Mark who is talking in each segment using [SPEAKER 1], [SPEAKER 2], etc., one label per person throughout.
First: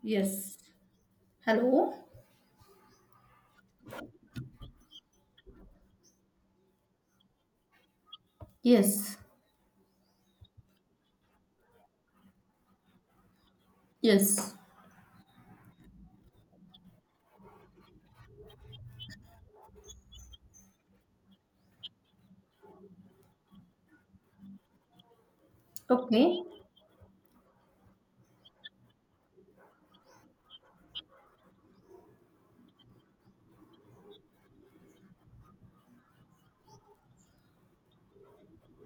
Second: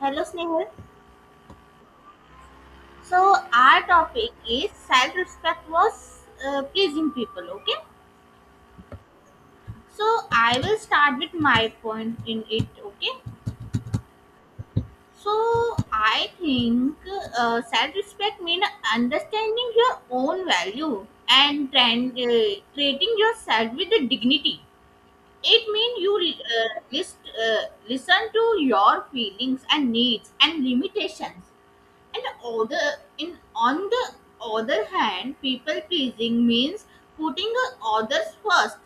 [SPEAKER 1] Hello,
[SPEAKER 2] Yes.
[SPEAKER 1] Snehal.
[SPEAKER 2] Hello?
[SPEAKER 1] So, our topic is self respect was pleasing people, okay?
[SPEAKER 2] Yes.
[SPEAKER 1] So, I will start with my point in it, okay?
[SPEAKER 2] Yes.
[SPEAKER 1] So, I think self respect means understanding your own value and trend, treating yourself with the dignity. It means
[SPEAKER 2] Okay.
[SPEAKER 1] you listen to your feelings and needs and limitations. And other in on the other hand, people pleasing means putting the others first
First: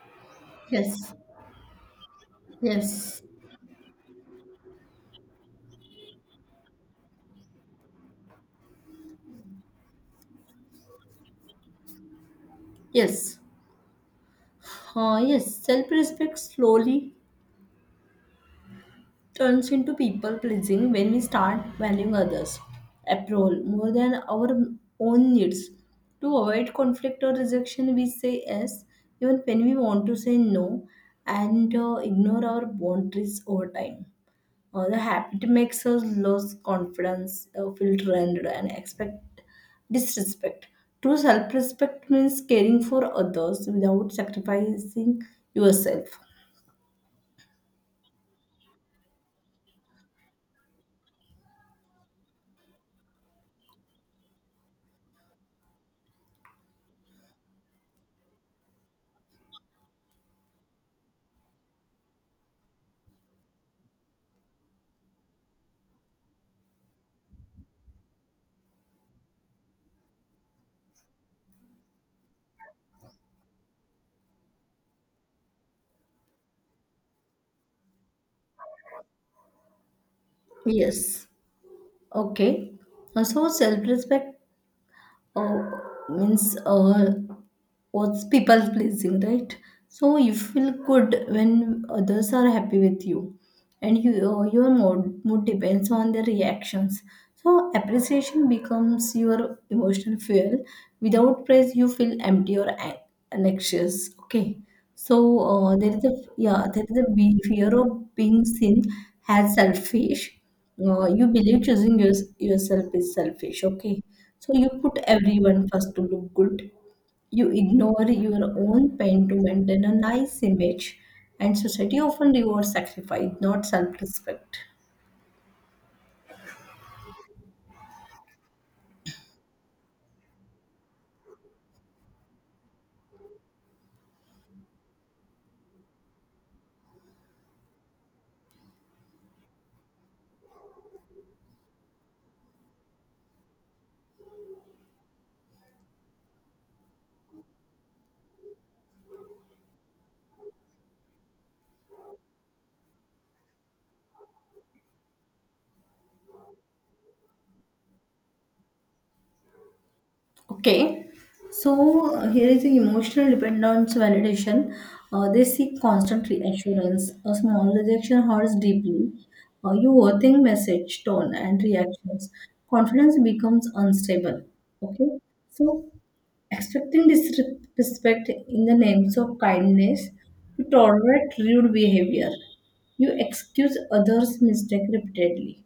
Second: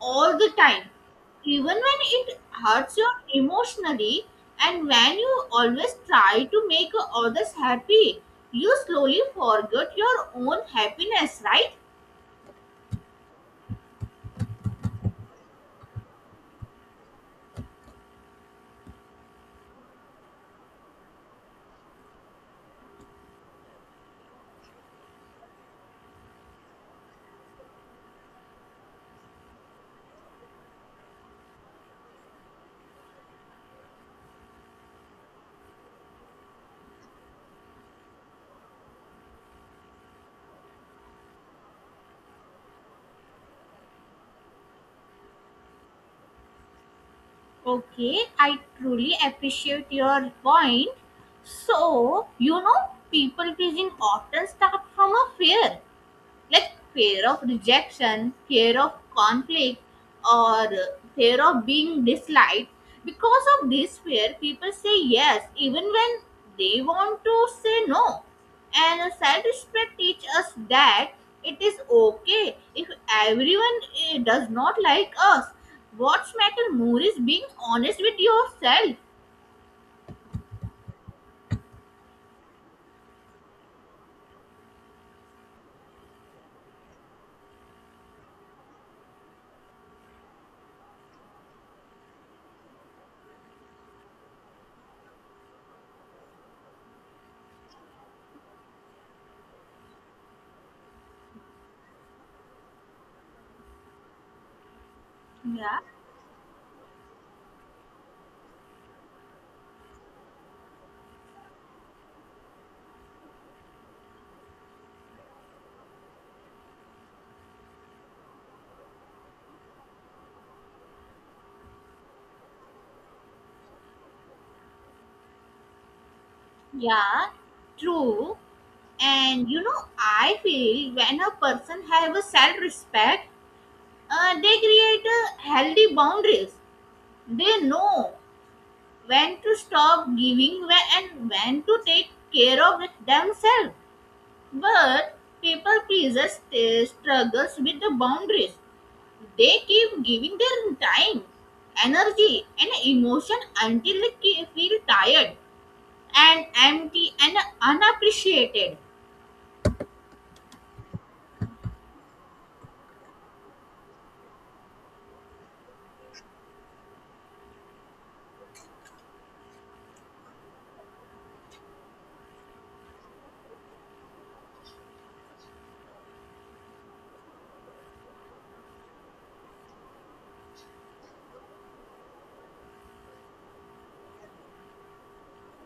[SPEAKER 1] all the time,
[SPEAKER 2] Yes.
[SPEAKER 1] even when it hurts you
[SPEAKER 2] Yes.
[SPEAKER 1] emotionally, and when you always try to make others happy, you slowly forget your own happiness, right?
[SPEAKER 2] Yes. Yes. Self respect slowly turns into people pleasing when we start valuing others' approval more than our own needs. To avoid conflict or rejection, we say yes even when we want to say no and ignore our boundaries over time. The habit makes us lose confidence, feel drained, and expect disrespect. True self respect means caring for others without sacrificing yourself.
[SPEAKER 1] Okay, I truly appreciate your point. So, people pleasing often start from a fear. Like fear of rejection, fear of conflict, or fear of being disliked. Because of this fear, people say yes even when they want to say no. And self respect teaches us that it is okay if everyone does not like us. What's matter more is being honest with yourself.
[SPEAKER 2] Yes. Okay. So self respect uh, means was people pleasing, right? So you feel good when others are happy with you, and your mood depends on their reactions. So appreciation becomes your emotional fuel. Without praise, you feel empty or anxious. Okay, so
[SPEAKER 1] Yeah.
[SPEAKER 2] there is a yeah, there is a fear of being seen as selfish. You believe choosing yourself is selfish. Okay, so you put everyone first to look good, you ignore your own pain to maintain a nice image, and society often rewards sacrifice, not self respect.
[SPEAKER 1] Yeah, true. And I feel when a person have a self-respect, they create a healthy boundaries. They know when to stop giving and when to take care of it themselves. But people pleasers struggles with the boundaries. They keep giving their time, energy, and emotion until they feel tired and empty and unappreciated.
[SPEAKER 2] Okay, so here is the emotional dependence validation. They seek constant reassurance. A small rejection hurts deeply. You overthink message, tone, and reactions. Confidence becomes unstable. Okay, so expecting disrespect in the names of kindness, you tolerate rude behavior. You excuse others' mistake repeatedly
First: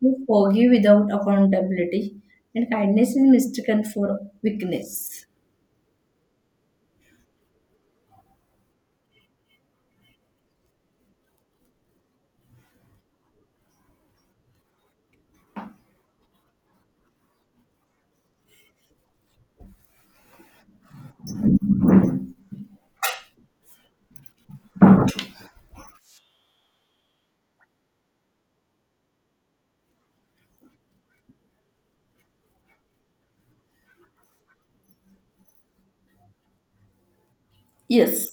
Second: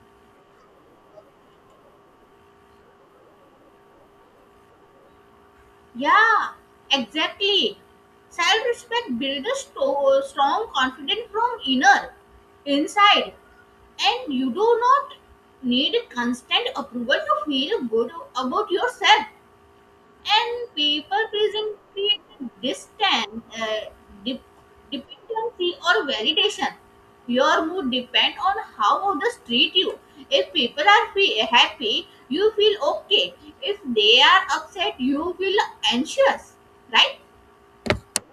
[SPEAKER 2] who forgive without accountability, and kindness is mistaken for weakness.
[SPEAKER 1] Yeah, exactly. Self respect builds a strong confidence from inside, and you do not need constant approval to feel good about yourself. And people pleasing created distance, dep- dependency or validation. Your mood depends on how others treat you. If people are happy, you feel okay. If they are upset, you feel anxious. Right?
[SPEAKER 2] Yes,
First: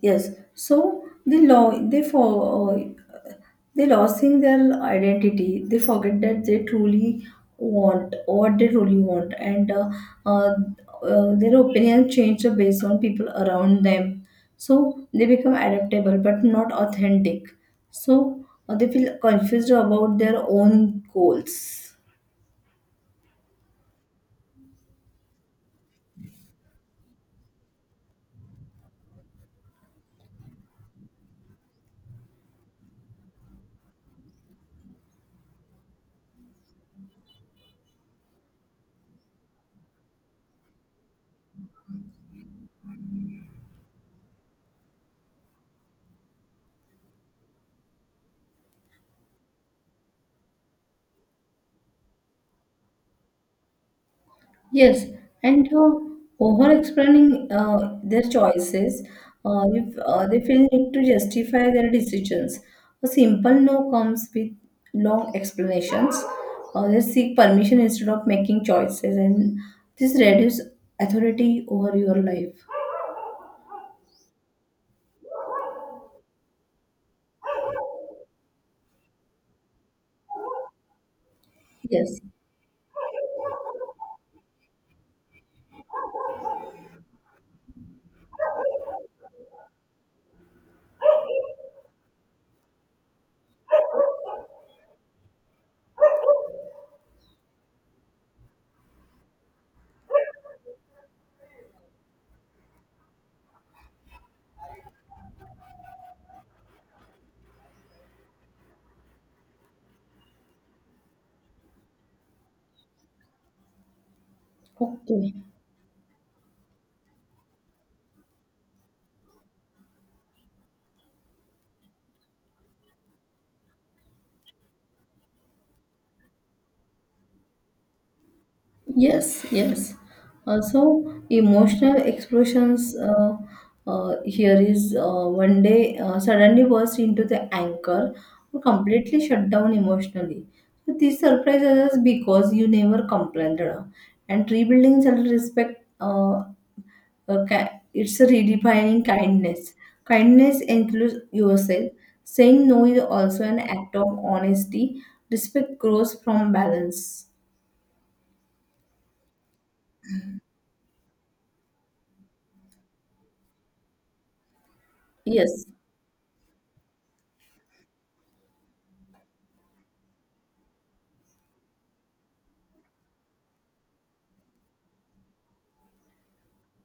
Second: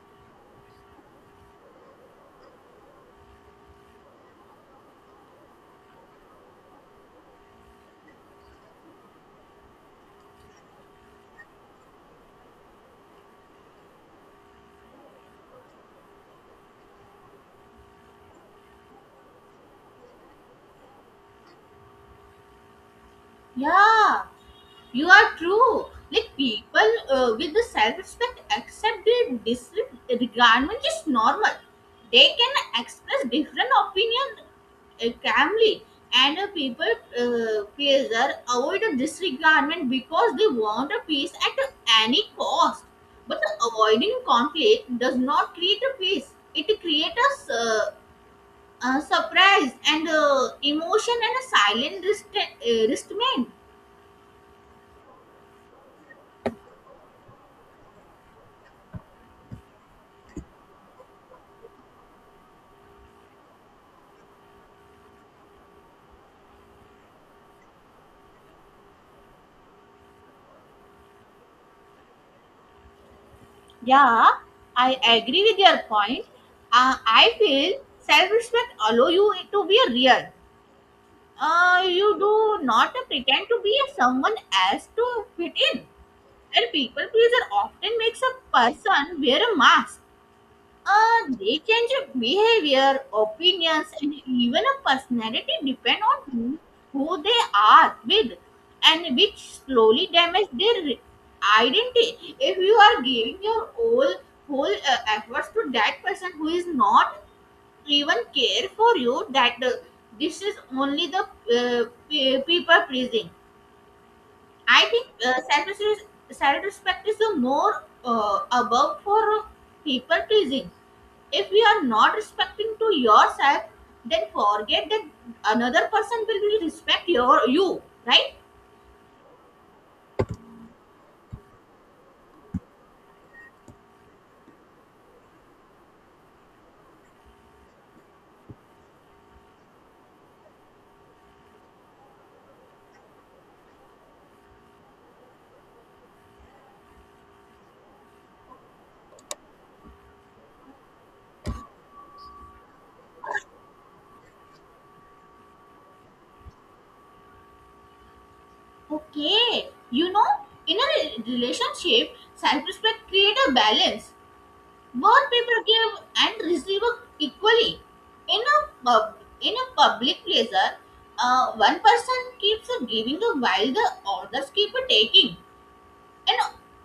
[SPEAKER 2] yes. So uh, they losing their identity. They forget that they truly want what they truly want, and uh, their opinion change based on people around them. So they become adaptable but not authentic. So they feel confused about their own goals.
[SPEAKER 1] Yeah. You are true. Like people with the self-respect accept the disregardment is normal. They can express different opinion calmly, and people pleaser avoid the disregardment because they want a peace at any cost. But avoiding conflict does not create a peace. It creates a surprise and emotion and a silent restraint.
[SPEAKER 2] Yes, and over explaining their choices, if they feel need to justify their decisions. A simple no comes with long explanations. They seek permission instead of making choices, and this reduces authority over your life.
[SPEAKER 1] Yeah, I agree with your point. I feel self-respect allow you to be real. You
[SPEAKER 2] Yes,
[SPEAKER 1] do not pretend to be someone else to fit in. And people pleaser often makes a person wear a mask. They change your behavior, opinions, and even a personality depend on who they are with, and which slowly damage their identity. If you are giving your whole efforts to that person who is not even care for you, that this is only the people pleasing. I think
[SPEAKER 2] okay.
[SPEAKER 1] self-respect is the more above for people pleasing. If we are not respecting to yourself, then forget that another person will really respect your you, right?
[SPEAKER 2] Yes, yes. Also, emotional explosions here is one day suddenly burst into the anchor or completely shut down emotionally. So this surprises us because you never complained. And rebuilding self-respect it's a redefining kindness. Kindness includes yourself. Saying no is also an act of honesty. Respect grows from balance.
[SPEAKER 1] Okay, in a relationship, self-respect create a balance. Both people
[SPEAKER 2] Yes.
[SPEAKER 1] give and receive equally. In a pub, in a public pleasure, one person keeps giving while the others keep taking, and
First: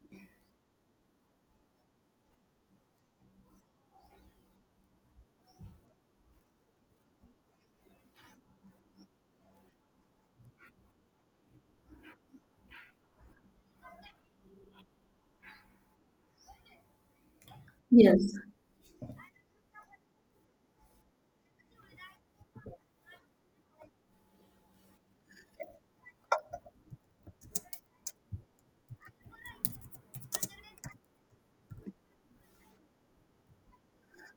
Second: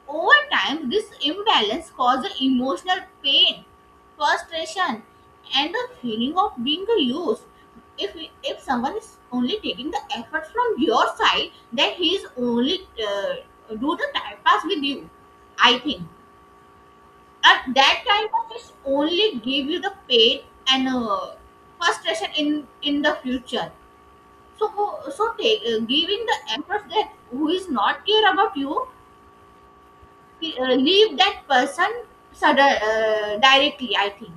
[SPEAKER 1] over time, this imbalance causes emotional pain, frustration, and a feeling of being used. If if someone is only taking the effort from your side, then he is only do the time pass with you. I think at that time
[SPEAKER 2] Yes.
[SPEAKER 1] of it's only give you the pain and frustration in the future, so so giving the efforts that who is not care about you, he, leave that person directly, I think.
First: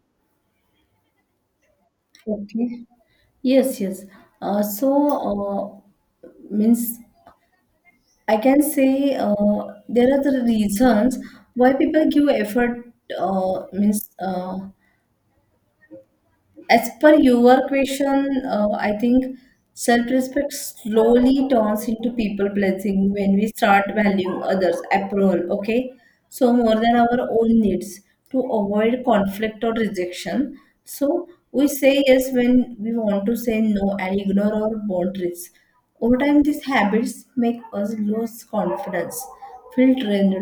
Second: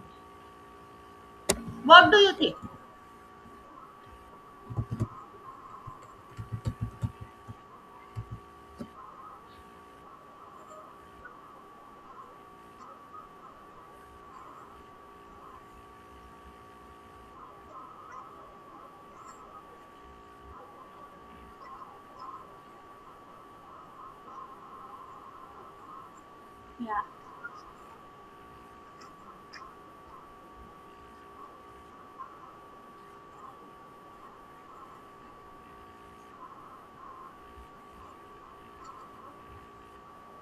[SPEAKER 1] What do you think?
[SPEAKER 2] Okay. Yes, yes. Uh, so, means I can say there are the reasons why people give effort, means as per your question, I think self respect slowly turns into people blessing when we start valuing others' approval, okay? So, more than our own needs to avoid conflict or rejection. So, we say yes when we want to say no and ignore our boundaries. Over time, these habits make us lose confidence, feel drained,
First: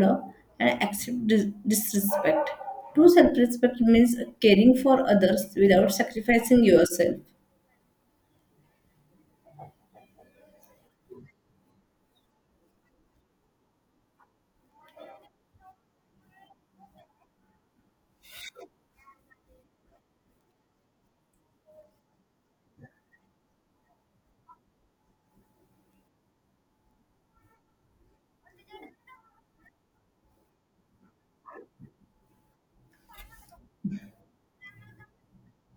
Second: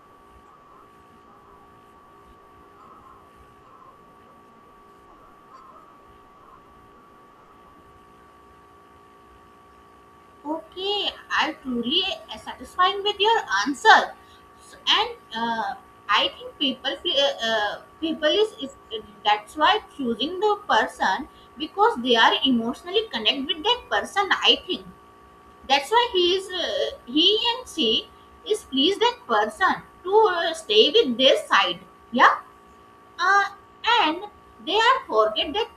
[SPEAKER 2] and accept disrespect. True self respect means caring for others without sacrificing yourself.
[SPEAKER 1] Okay, I truly satisfying with your answer, so, and uh, I think people is that's why choosing the person because they are emotionally connect with that person. I think that's why he and she is pleased that person to stay with their side. Yeah, uh, and they have forget that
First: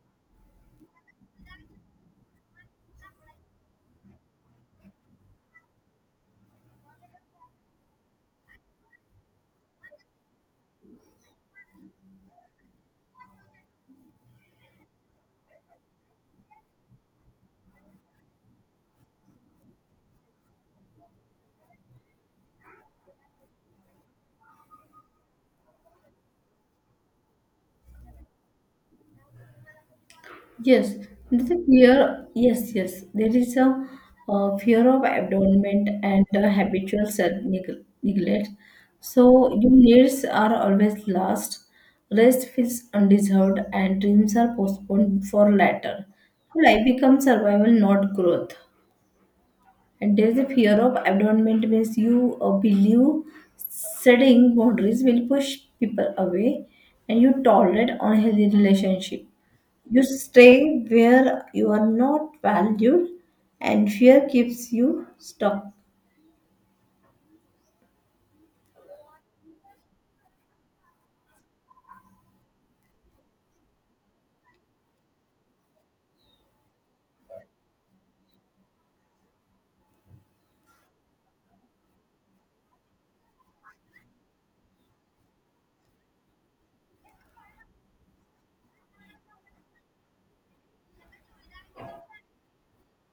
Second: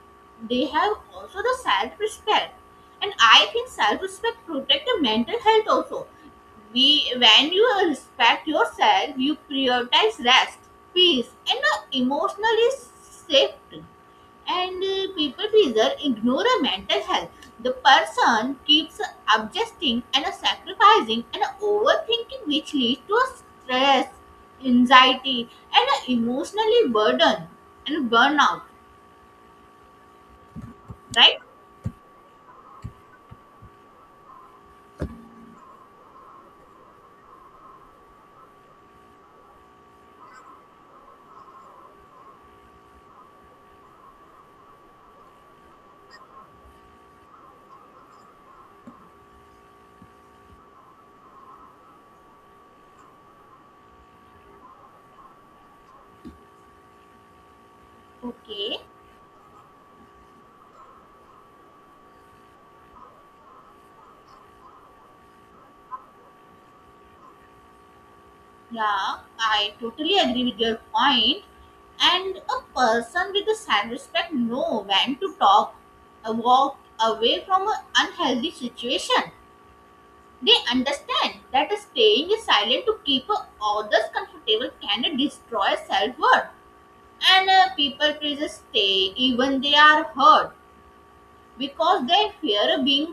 [SPEAKER 1] they have also the self-respect, and I think self-respect protect the mental health also. We when you respect yourself, you prioritize rest, peace, and emotionally safety, and people pleaser ignore a mental health. The person keeps adjusting and sacrificing and overthinking, which leads to stress, anxiety, and emotionally burden and burnout.
[SPEAKER 2] Yes,
[SPEAKER 1] Right?
[SPEAKER 2] there is a fear. Yes, yes, there is a, fear of abandonment and a habitual self neglect. So your needs are always last. Rest feels undeserved, and dreams are postponed for later. Life becomes survival, not growth. And there's a fear of abandonment means you believe setting boundaries will push people away and you tolerate unhealthy
[SPEAKER 1] Okay.
[SPEAKER 2] relationship. You stay where you are not valued and fear keeps you stuck.
[SPEAKER 1] Yeah, I totally agree with your point. And a person with a self-respect know when to walk away from an unhealthy situation. They understand that staying silent to keep others comfortable can destroy self worth. And people please stay even they are hurt because they fear being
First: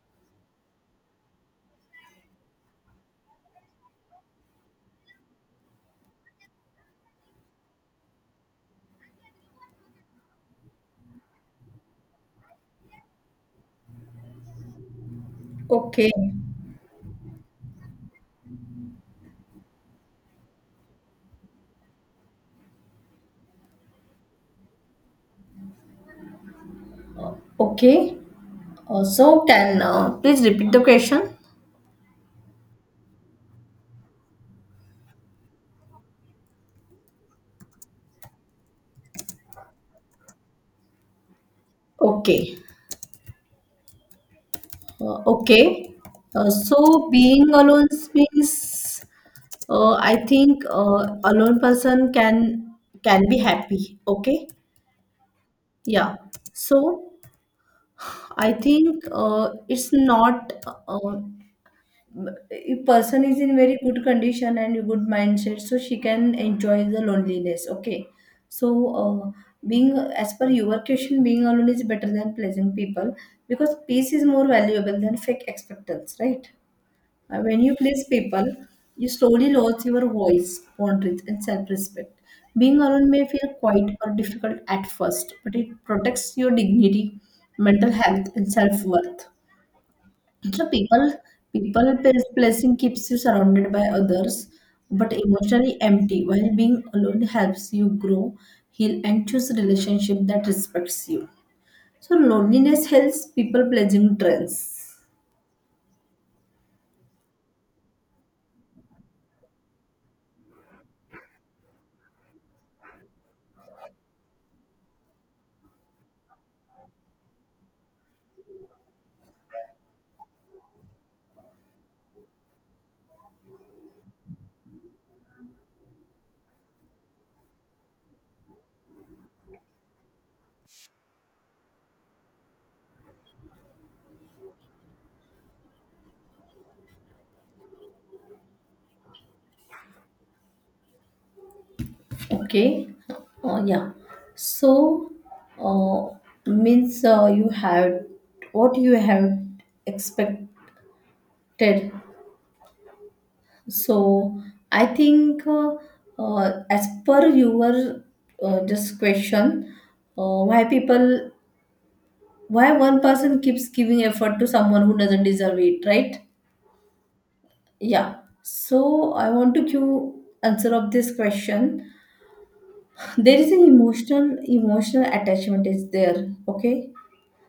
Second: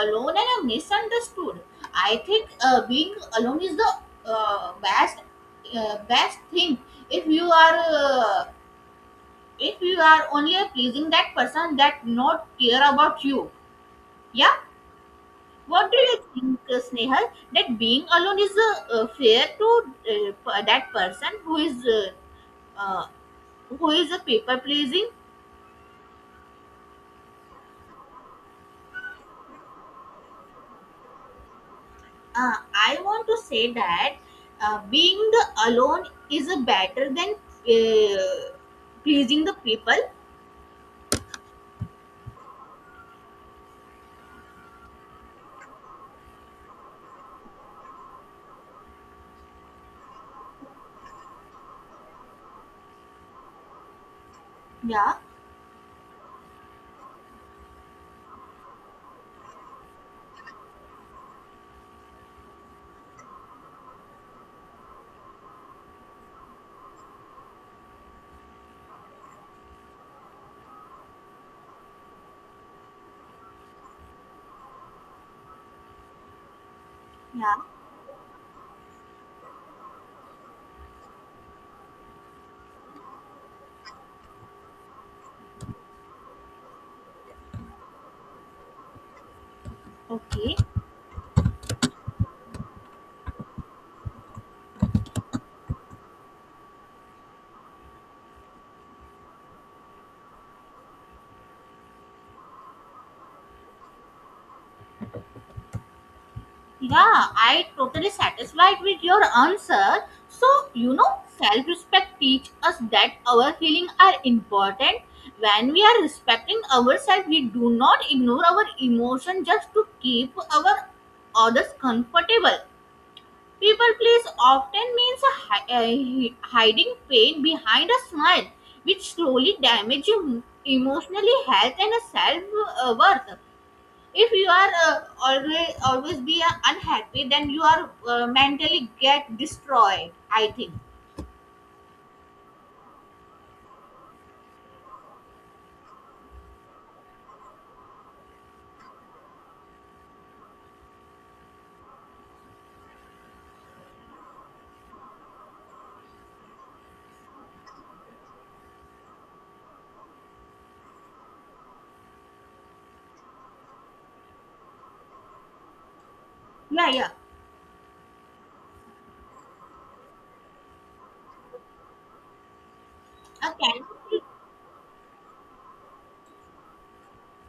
[SPEAKER 1] alone and misunderstood. I think being alone is the uh, best best thing if you are uh, if you are only pleasing that person that not care about you. Yeah. What do
[SPEAKER 2] Okay.
[SPEAKER 1] you think, Snehal? That being alone is fair to that person uh, who is a people pleasing.
[SPEAKER 2] Okay. So can please repeat the question?
[SPEAKER 1] I want to say that being the alone is a better than uh, pleasing the people.
[SPEAKER 2] Okay. Uh, okay. So being alone means I think alone person can be happy. Okay,
[SPEAKER 1] Yeah,
[SPEAKER 2] yeah. So I think it's not if person is in very good condition and a good mindset, so she can enjoy the loneliness. Okay, so uh, being as per your question, being alone is better than pleasant people because peace is more valuable than fake expectance, right?
[SPEAKER 1] yeah,
[SPEAKER 2] When you please people, you slowly lose your voice, boundaries, and self respect. Being alone may feel quiet or difficult at first, but it protects your dignity, mental health, and self worth.
[SPEAKER 1] okay.
[SPEAKER 2] So people placing keeps you surrounded by others, but emotionally empty. While being alone helps you grow, heal, and choose a relationship that respects you. So loneliness helps people pleasing trends.
[SPEAKER 1] Yeah, I totally satisfied with your answer. So, self respect teach us that our feelings are important. When we are respecting ourselves, we do not ignore our emotion just to keep our others comfortable. People please often means a hiding pain behind a smile, which slowly damages emotionally health and self worth. If you are always be unhappy, then you are mentally get destroyed, I think.
[SPEAKER 2] Okay. Uh, yeah. So, uh, means you have what you have expected. So, I think as per your just question, uh, why people, why one person keeps giving effort to someone who doesn't deserve it, right?
[SPEAKER 1] Yeah, yeah.
[SPEAKER 2] Yeah. So, I want to give answer of this question. There is an
[SPEAKER 1] Can you?
[SPEAKER 2] emotional attachment is there. Okay.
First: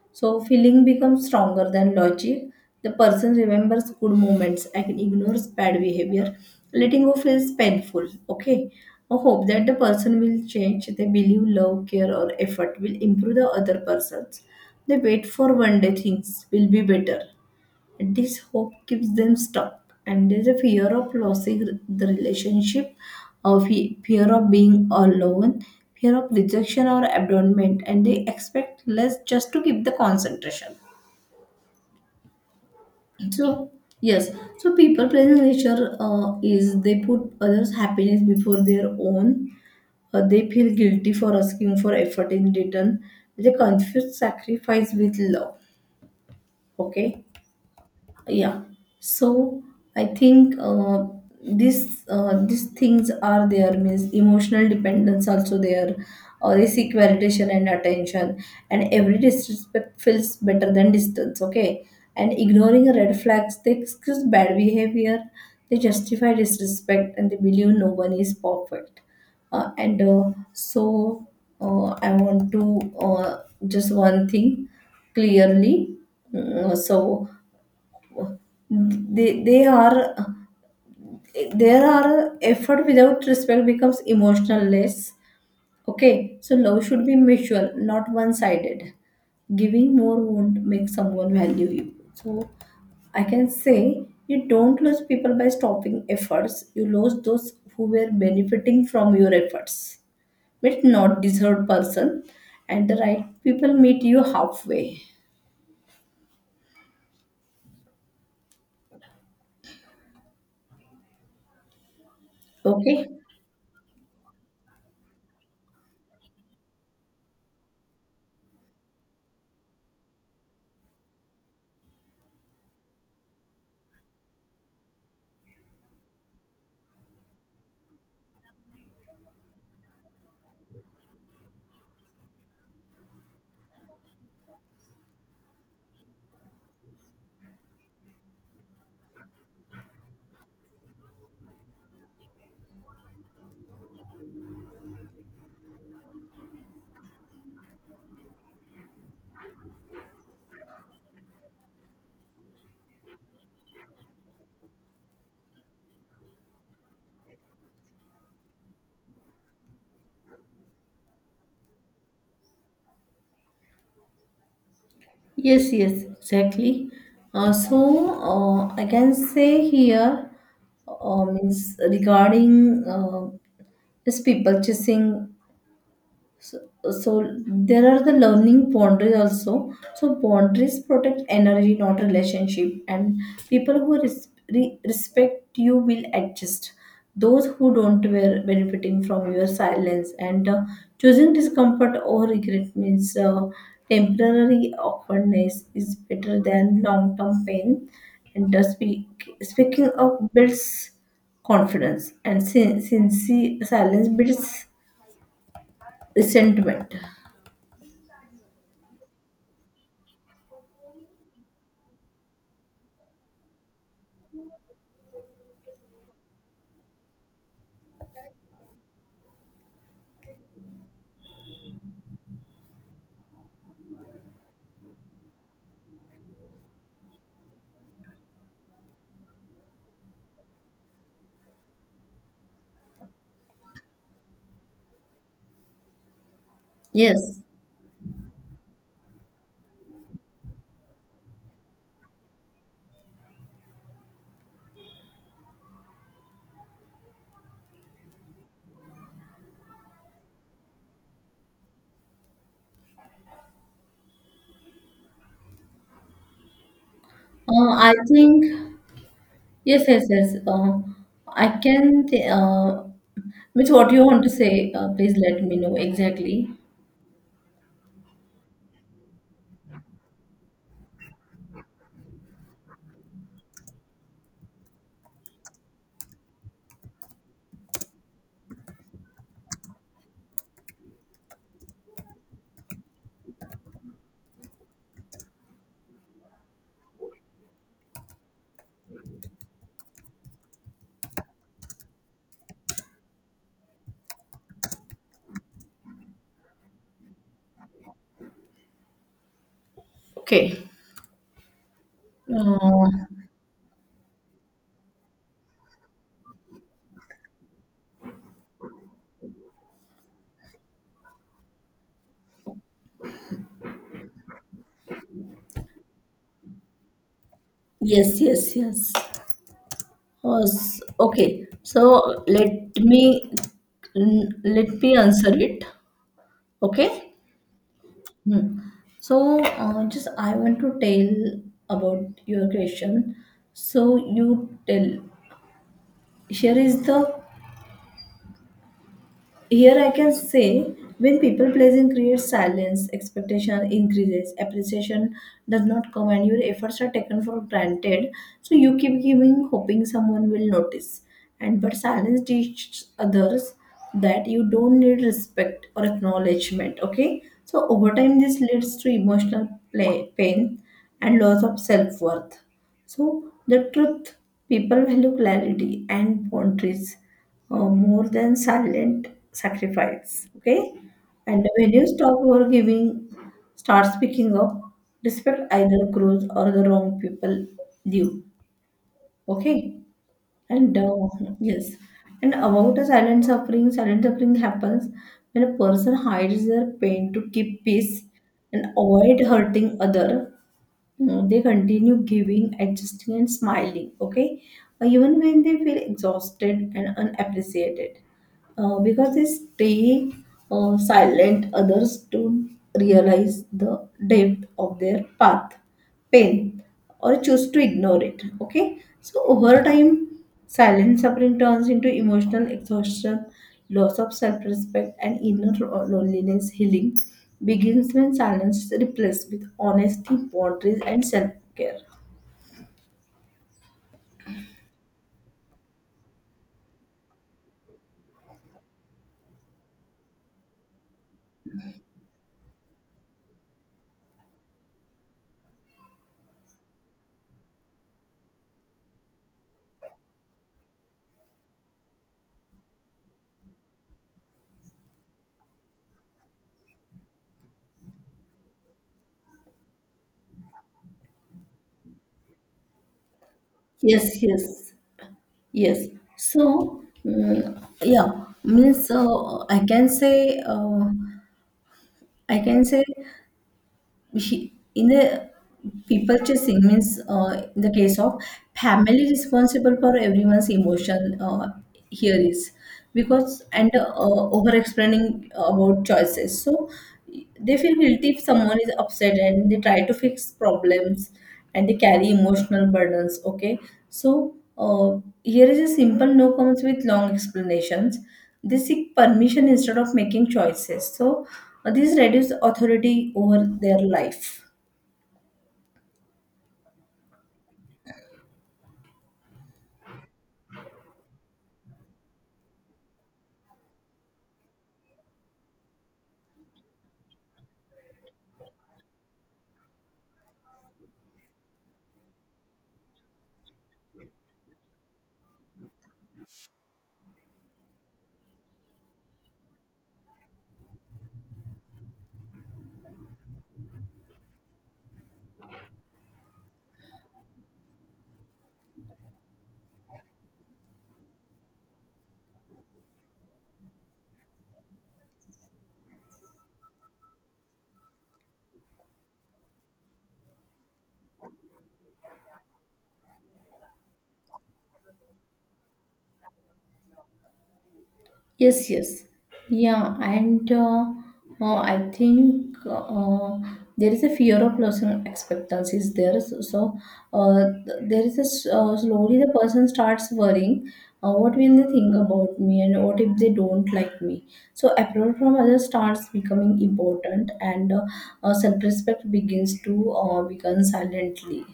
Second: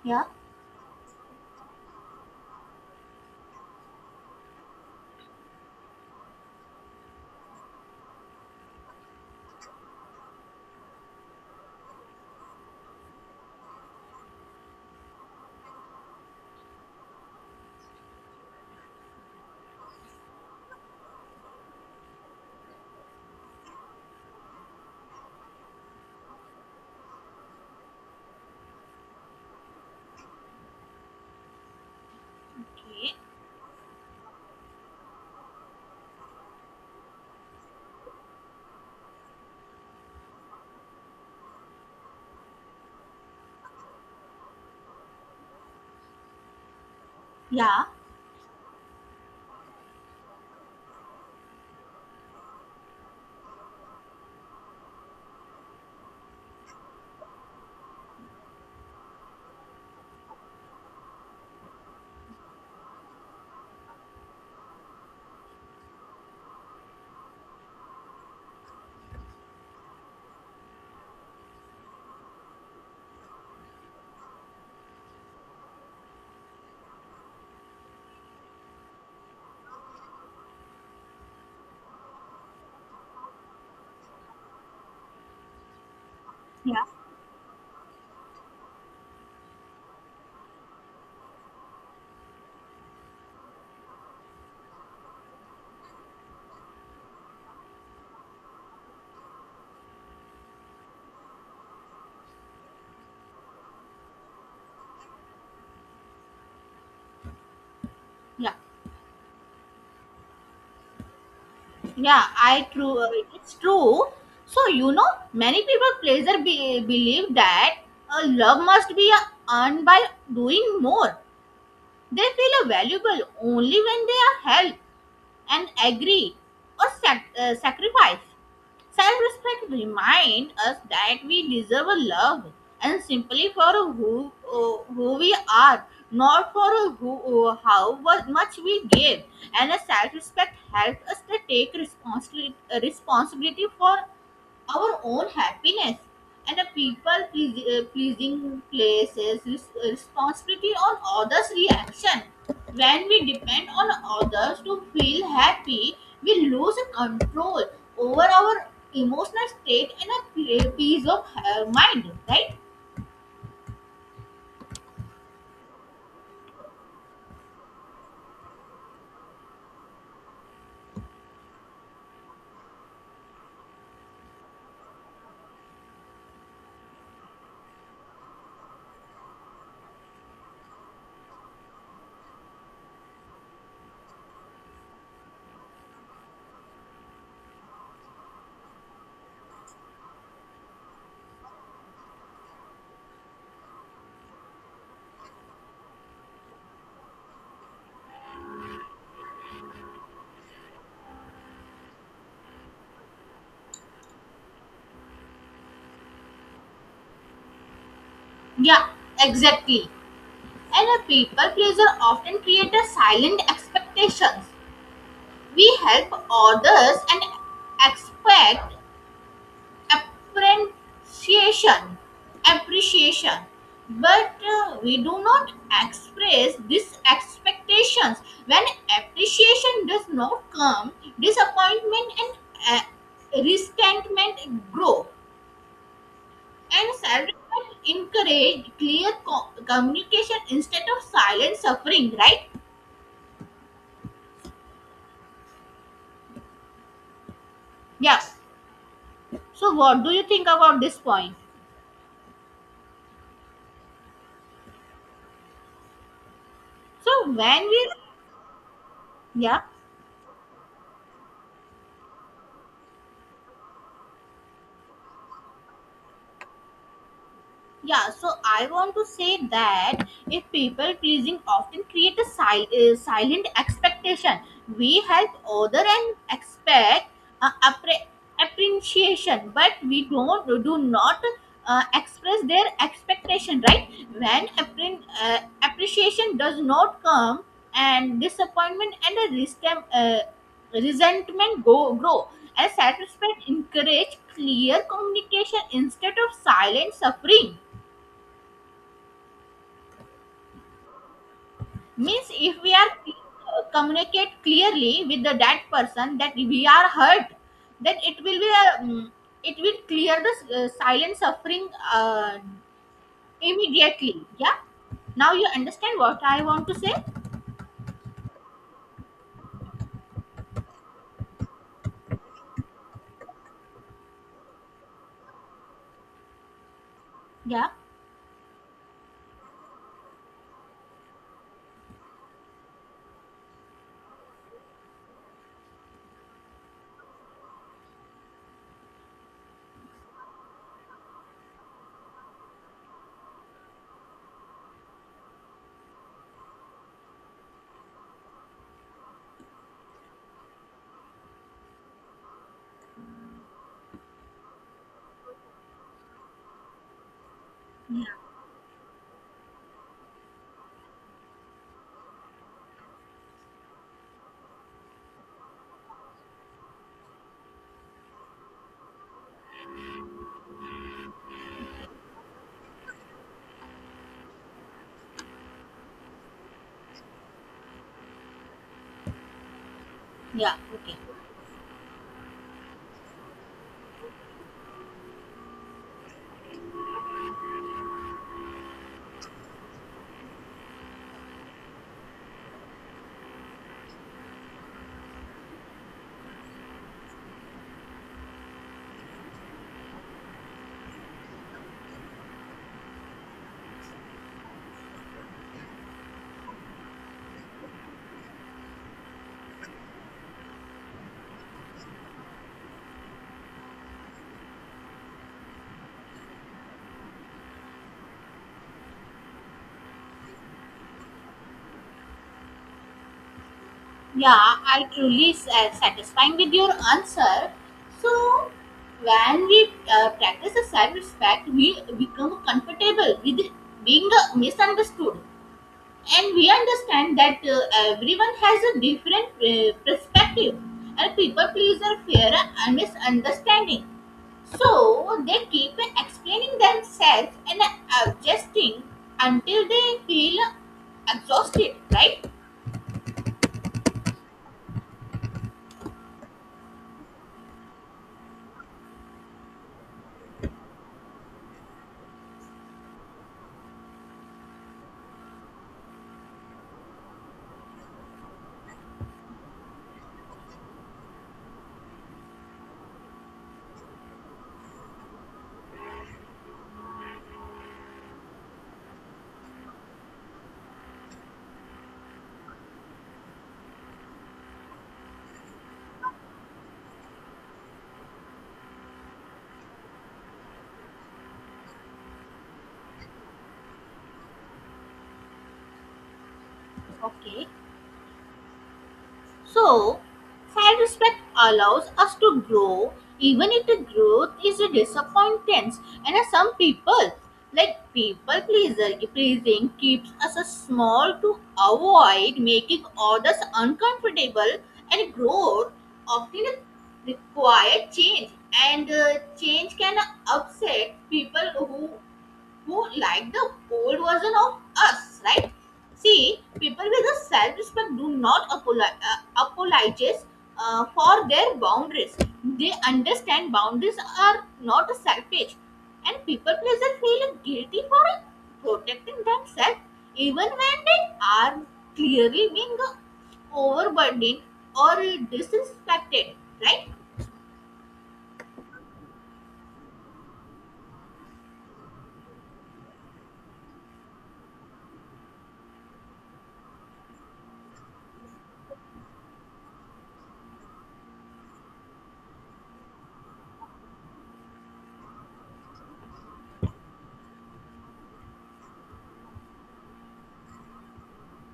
[SPEAKER 1] Yeah,
[SPEAKER 2] So feeling becomes stronger than logic. The person remembers good moments and ignores bad behavior. Letting go feels painful. Okay. I hope that the person will change. They believe love, care, or effort will improve the other persons. They wait for one day things will be better. This hope keeps them stuck, and there's a fear of losing the relationship, a fear of being alone, fear of rejection or abandonment, and they expect less just to keep the concentration.
[SPEAKER 1] okay.
[SPEAKER 2] So yes, so people pleasing nature is they put others' happiness before their own. They feel guilty for asking for effort in return. They confuse sacrifice with love. Okay.
[SPEAKER 1] Yeah,
[SPEAKER 2] Yeah, so I think this these things are there, means emotional dependence also there, or they seek validation and attention, and every disrespect feels better than distance. Okay, and ignoring red flags, they excuse bad behavior, they justify disrespect, and they believe no one is perfect. And so I want to just one thing clearly. Mm, so they are there are effort without respect becomes emotionless. Okay, so
[SPEAKER 1] yeah,
[SPEAKER 2] love should be mutual, not one sided. Giving more won't make someone value you. So I can say, you don't lose people by stopping efforts, you lose those who were benefiting from your efforts, but not deserved person, and the right people meet you halfway.
[SPEAKER 1] yeah, yeah. I true
[SPEAKER 2] Okay.
[SPEAKER 1] It's true. So many people pleasure believe that love must be earned by doing more. They feel valuable only when they are helped and agree or sacrifice. Self respect reminds us that we deserve a love and simply for who we are, not for how much we give. And a self respect helps us to take responsibility for our own happiness, and a people pleasing places responsibility on others reaction. When we depend on others to feel happy, we lose control over our emotional state and a peace of mind, right?
[SPEAKER 2] Yes, yes, exactly. I can say here, means regarding is people chasing, so there are the learning boundaries also, so boundaries protect energy, not relationship, and people who respect you will adjust. Those who don't were benefiting from your silence, and choosing discomfort or regret means temporary awkwardness is better than long-term pain, and speaking of builds confidence, and sincere silence builds resentment.
[SPEAKER 1] Yeah, exactly. And a people pleaser often create a silent expectations. We help others and expect appreciation appreciation, but we do not express these expectations. When appreciation does not come, disappointment and uh, resentment grow, and
[SPEAKER 2] Yes,
[SPEAKER 1] self-reflection encourage clear communication instead of silent suffering, right? Yeah. So what do you think about this point, so when we?
[SPEAKER 2] I think
[SPEAKER 1] Yeah.
[SPEAKER 2] yes, yes, yes. I can. Which what you want to say? Please let me know exactly.
[SPEAKER 1] Yeah, so I want to say that if people pleasing often create a silent expectation, we help other and expect uh, appre- appreciation, but we don't do not express their expectation. Right? When appreciation does not come, and disappointment and a resentment go grow, and satisfaction encourage clear communication instead of silent suffering. Means if we
[SPEAKER 2] Uh,
[SPEAKER 1] are communicate clearly with the that person that we are hurt, then it will be it will clear the silent suffering uh, immediately, yeah. Now you understand what I want to say.
[SPEAKER 2] yes, yes, yes. Was okay. So let me let me answer it. Okay.
[SPEAKER 1] Yeah,
[SPEAKER 2] Hmm. So just I want to tell about your question. So you tell. Here is the Here I can say, when people pleasing creates silence, expectation increases, appreciation does not come, and your efforts are taken for granted. So you keep giving, hoping someone will notice. And but silence teaches others that you don't need respect or acknowledgement. Okay, so over time this leads to emotional play, pain and loss of self worth. So, the truth, people value clarity and boundaries more than silent sacrifice. Okay, and when you stop your giving, start speaking up, respect either grows or the wrong people do. Okay,
[SPEAKER 1] yeah,
[SPEAKER 2] and
[SPEAKER 1] okay.
[SPEAKER 2] yes, and about the silent suffering happens when a person hides their pain to keep peace and avoid hurting other, no, they continue giving, adjusting, and smiling, okay? Even when they feel exhausted and unappreciated. Because they stay silent, others don't realize the depth of their pain, or choose to ignore it, okay? So, over time, silent suffering turns into emotional exhaustion, loss of self respect, and inner loneliness. Healing begins when silence is replaced with honesty, boundaries, and self care.
[SPEAKER 1] Yeah, I truly satisfying with your answer. So when we practice a self-respect, we become comfortable with being misunderstood, and we understand that everyone has a different perspective, and people pleaser fear a misunderstanding, so they keep explaining themselves and adjusting until they feel exhausted, right?
[SPEAKER 2] Yes, yes, yes. So, yeah, means I can say, I can say. In the people chasing means in the case of family responsible for everyone's emotion, here is because, and over explaining about choices, so they feel guilty if someone is upset and they try to fix problems, and they carry emotional burdens. Okay, so here is a simple no comments with long explanations, they seek permission instead of making choices, so this reduces authority over their life.
[SPEAKER 1] Okay. So, self respect allows us to grow, even if the growth is a disappointance. And as some people, like people pleaser, pleasing keeps us a small to avoid making others uncomfortable, and growth often requires change. And change can upset people who like the old version of us, right? See, people with a self-respect do not apologize for their boundaries. They understand boundaries are not selfish, and people pleaser feel guilty for protecting themselves even when they are clearly being overburdened or disrespected, right?
[SPEAKER 2] Yes, yes. Yeah, and I think there is a fear of losing expectancies there. So, there is a s slowly the person starts worrying. What will they think about me, and what if they don't like me? So approval from others starts becoming important, and self-respect begins to become silently.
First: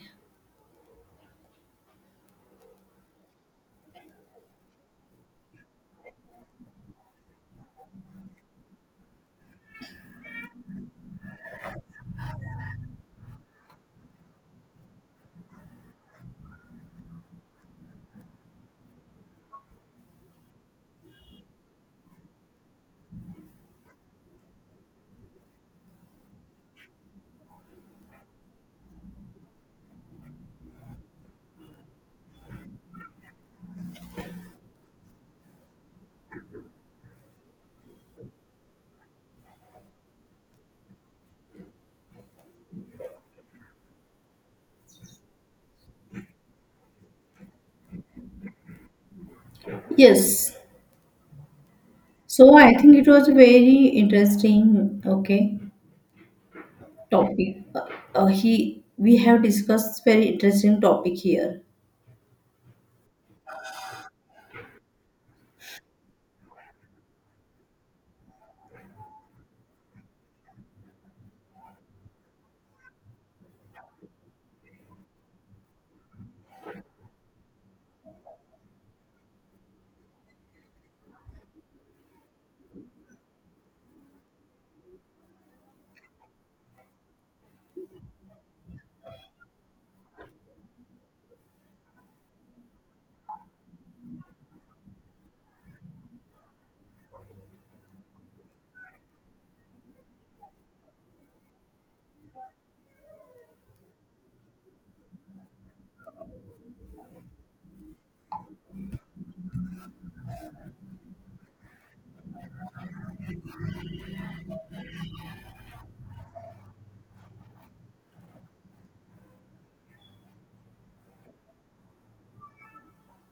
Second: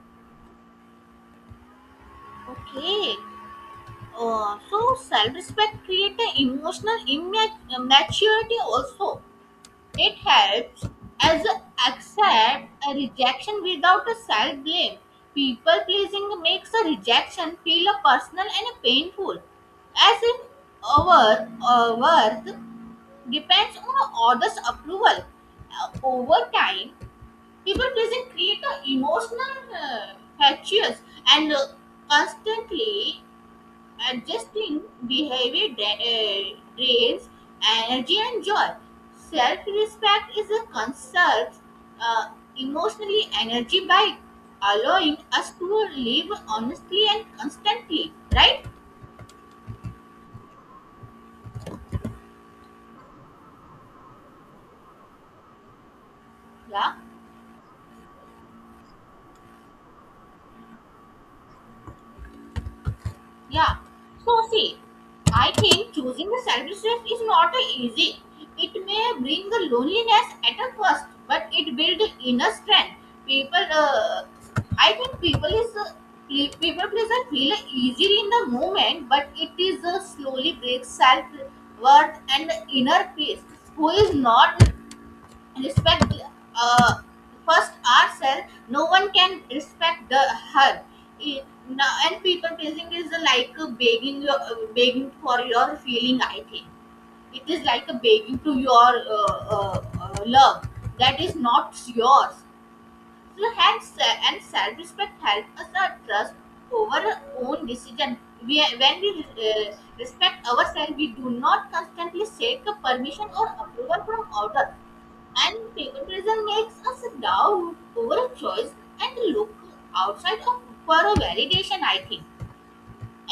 [SPEAKER 1] Okay. So self-respect creates an emotional maturity also. It helps as a accept a rejection without a self-blame. People pleasing makes a rejection feel a personal and a painful, as if our worth depends on others' approval. Over time, people pleasing create an emotional hatches, and constantly adjusting behavior drains energy and joy. Self respect is a conserves uh, emotionally energy by allowing us to live honestly and constantly, right?
[SPEAKER 2] Yes. So I think it was very interesting. Okay.
[SPEAKER 1] Yeah.
[SPEAKER 2] Topic. He we have discussed very interesting topic here.
[SPEAKER 1] Yeah. So see, I think choosing the selfishness is not easy. It may bring the loneliness at a first, but it builds inner strength. People, uh, I think people pleaser feel easily in the moment, but it is slowly breaks self worth and inner peace. Who is not respect uh, first ourselves, no one can respect the her It- now. And people pleasing is like a begging for your feeling, I think. It is like a begging to your love that is not yours, and self-respect help us not trust over our own decision. When we respect ourselves, we do not constantly seek a permission or approval from others. And favoritism makes us doubt over a choice and look outside of for a validation, I think.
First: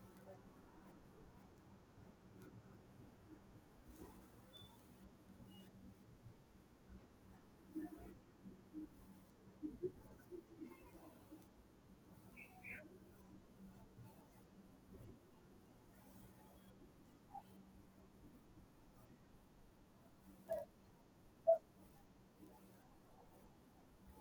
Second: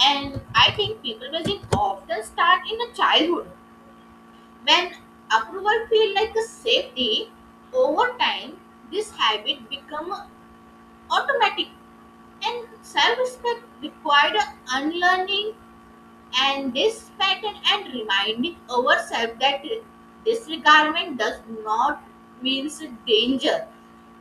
[SPEAKER 1] And I think people' favoritism often start in a childhood when approval feel like a safety. Over time, this habit become Automatic, and self-respect required unlearning and this pattern and reminding ourselves that disregardment does not means danger.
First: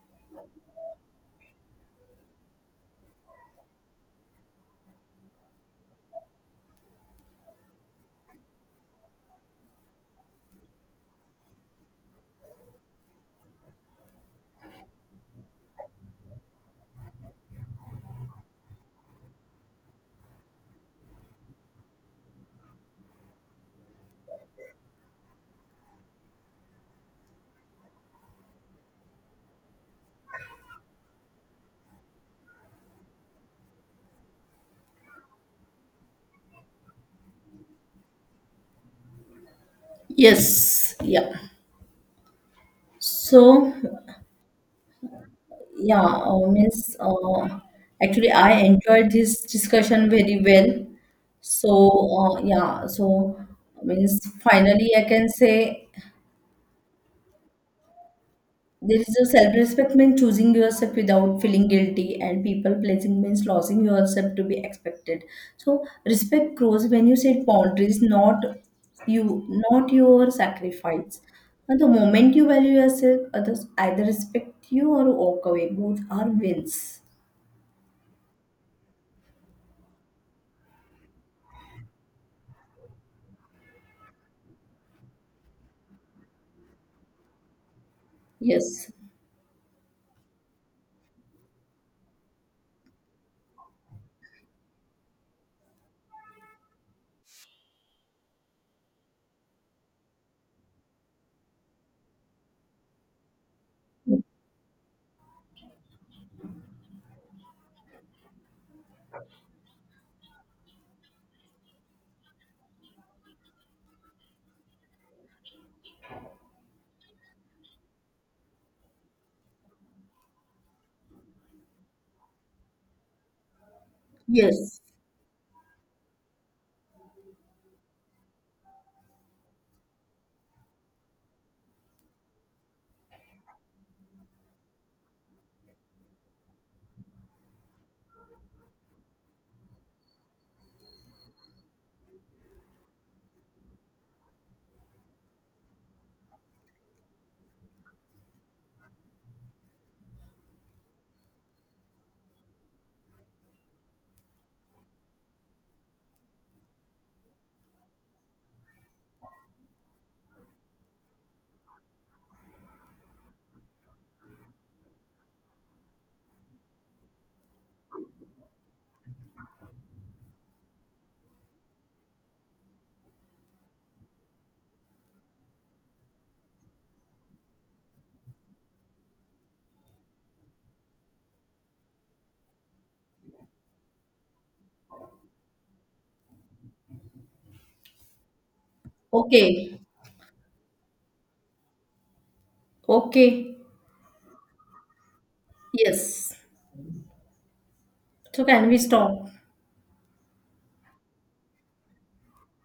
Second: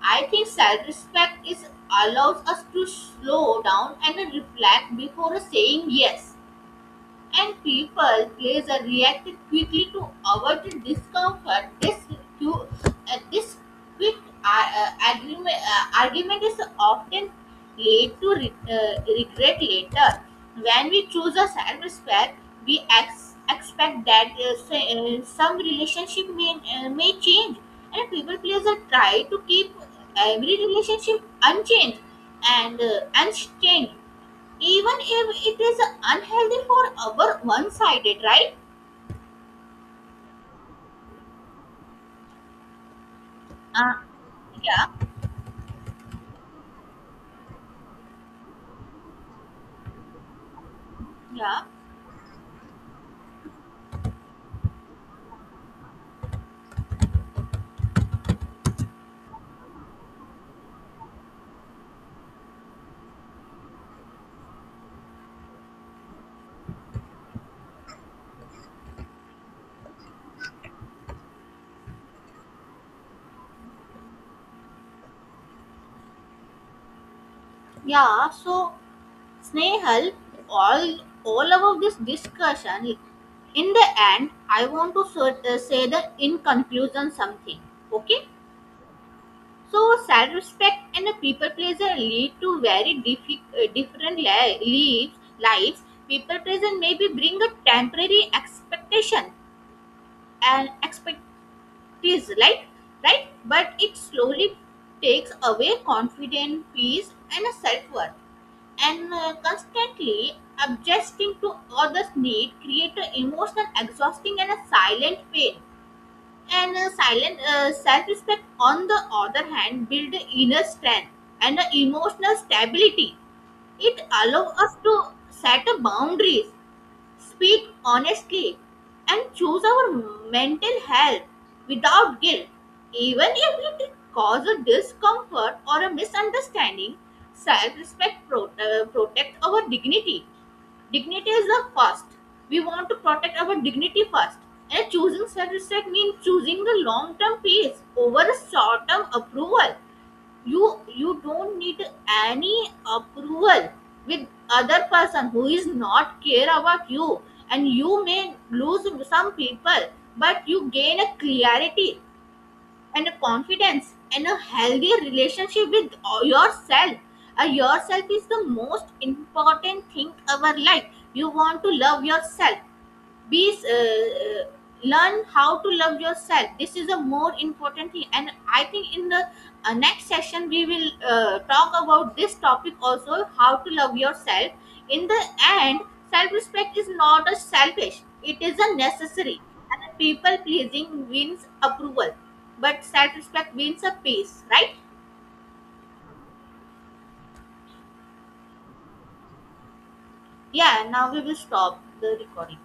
[SPEAKER 1] I think self-respect is allows us to slow down and reflect before saying yes, and people pleaser reacted quickly to avoid the discomfort. Cu- this quick argument is often led to regret later. When we choose a self respect, we expect that say, some relationship may change, and people pleaser try to keep every relationship unchanged even if it is unhealthy for our one sided, right?
[SPEAKER 2] Yes, yeah. So
[SPEAKER 1] uh, yeah,
[SPEAKER 2] yeah, means actually I enjoyed this discussion very well.
[SPEAKER 1] yeah,
[SPEAKER 2] So yeah, so means finally I can say, there is a self-respect means choosing yourself without feeling guilty, and people pleasing means losing yourself to be expected. So respect grows when you set boundaries, you, not your sacrifice. And the moment you value yourself, others either respect you or walk away. Both are wins.
[SPEAKER 1] yeah. So, Snehal, all of this discussion, in the end, I want to say that in conclusion something, okay.
[SPEAKER 2] Yes.
[SPEAKER 1] So self respect and the people pleaser lead to very different lives. People pleaser maybe bring a temporary expectation, and expectation is like, right, but it slowly takes away confidence, peace, and a self-worth, and constantly adjusting to others need create an emotional exhausting and a silent pain, and a silent self-respect on the other hand build inner strength and a emotional stability. It allows us
[SPEAKER 2] Yes.
[SPEAKER 1] to set a boundaries, speak honestly, and choose our mental health without guilt. Even if it causes discomfort or a misunderstanding, self respect protects our dignity. Dignity is the first. We want to protect our dignity first. And choosing self respect means choosing the long term peace over short term approval. You don't need any approval with other person who is not care about you, and you may lose some people, but you gain a clarity and a confidence and a healthy relationship with yourself. Yourself is the most important thing our life. You want to love yourself. Bees Learn how to love yourself. This is a more important thing, and I think in the next session we will talk about this topic also, how to love yourself. In the end, self-respect is not a selfish; it is a necessary.
[SPEAKER 2] Okay.
[SPEAKER 1] And a people pleasing wins approval, but self-respect
[SPEAKER 2] Okay.
[SPEAKER 1] wins a peace, right?
[SPEAKER 2] Yes. So can we stop?
[SPEAKER 1] Yeah. Now we will stop the recording.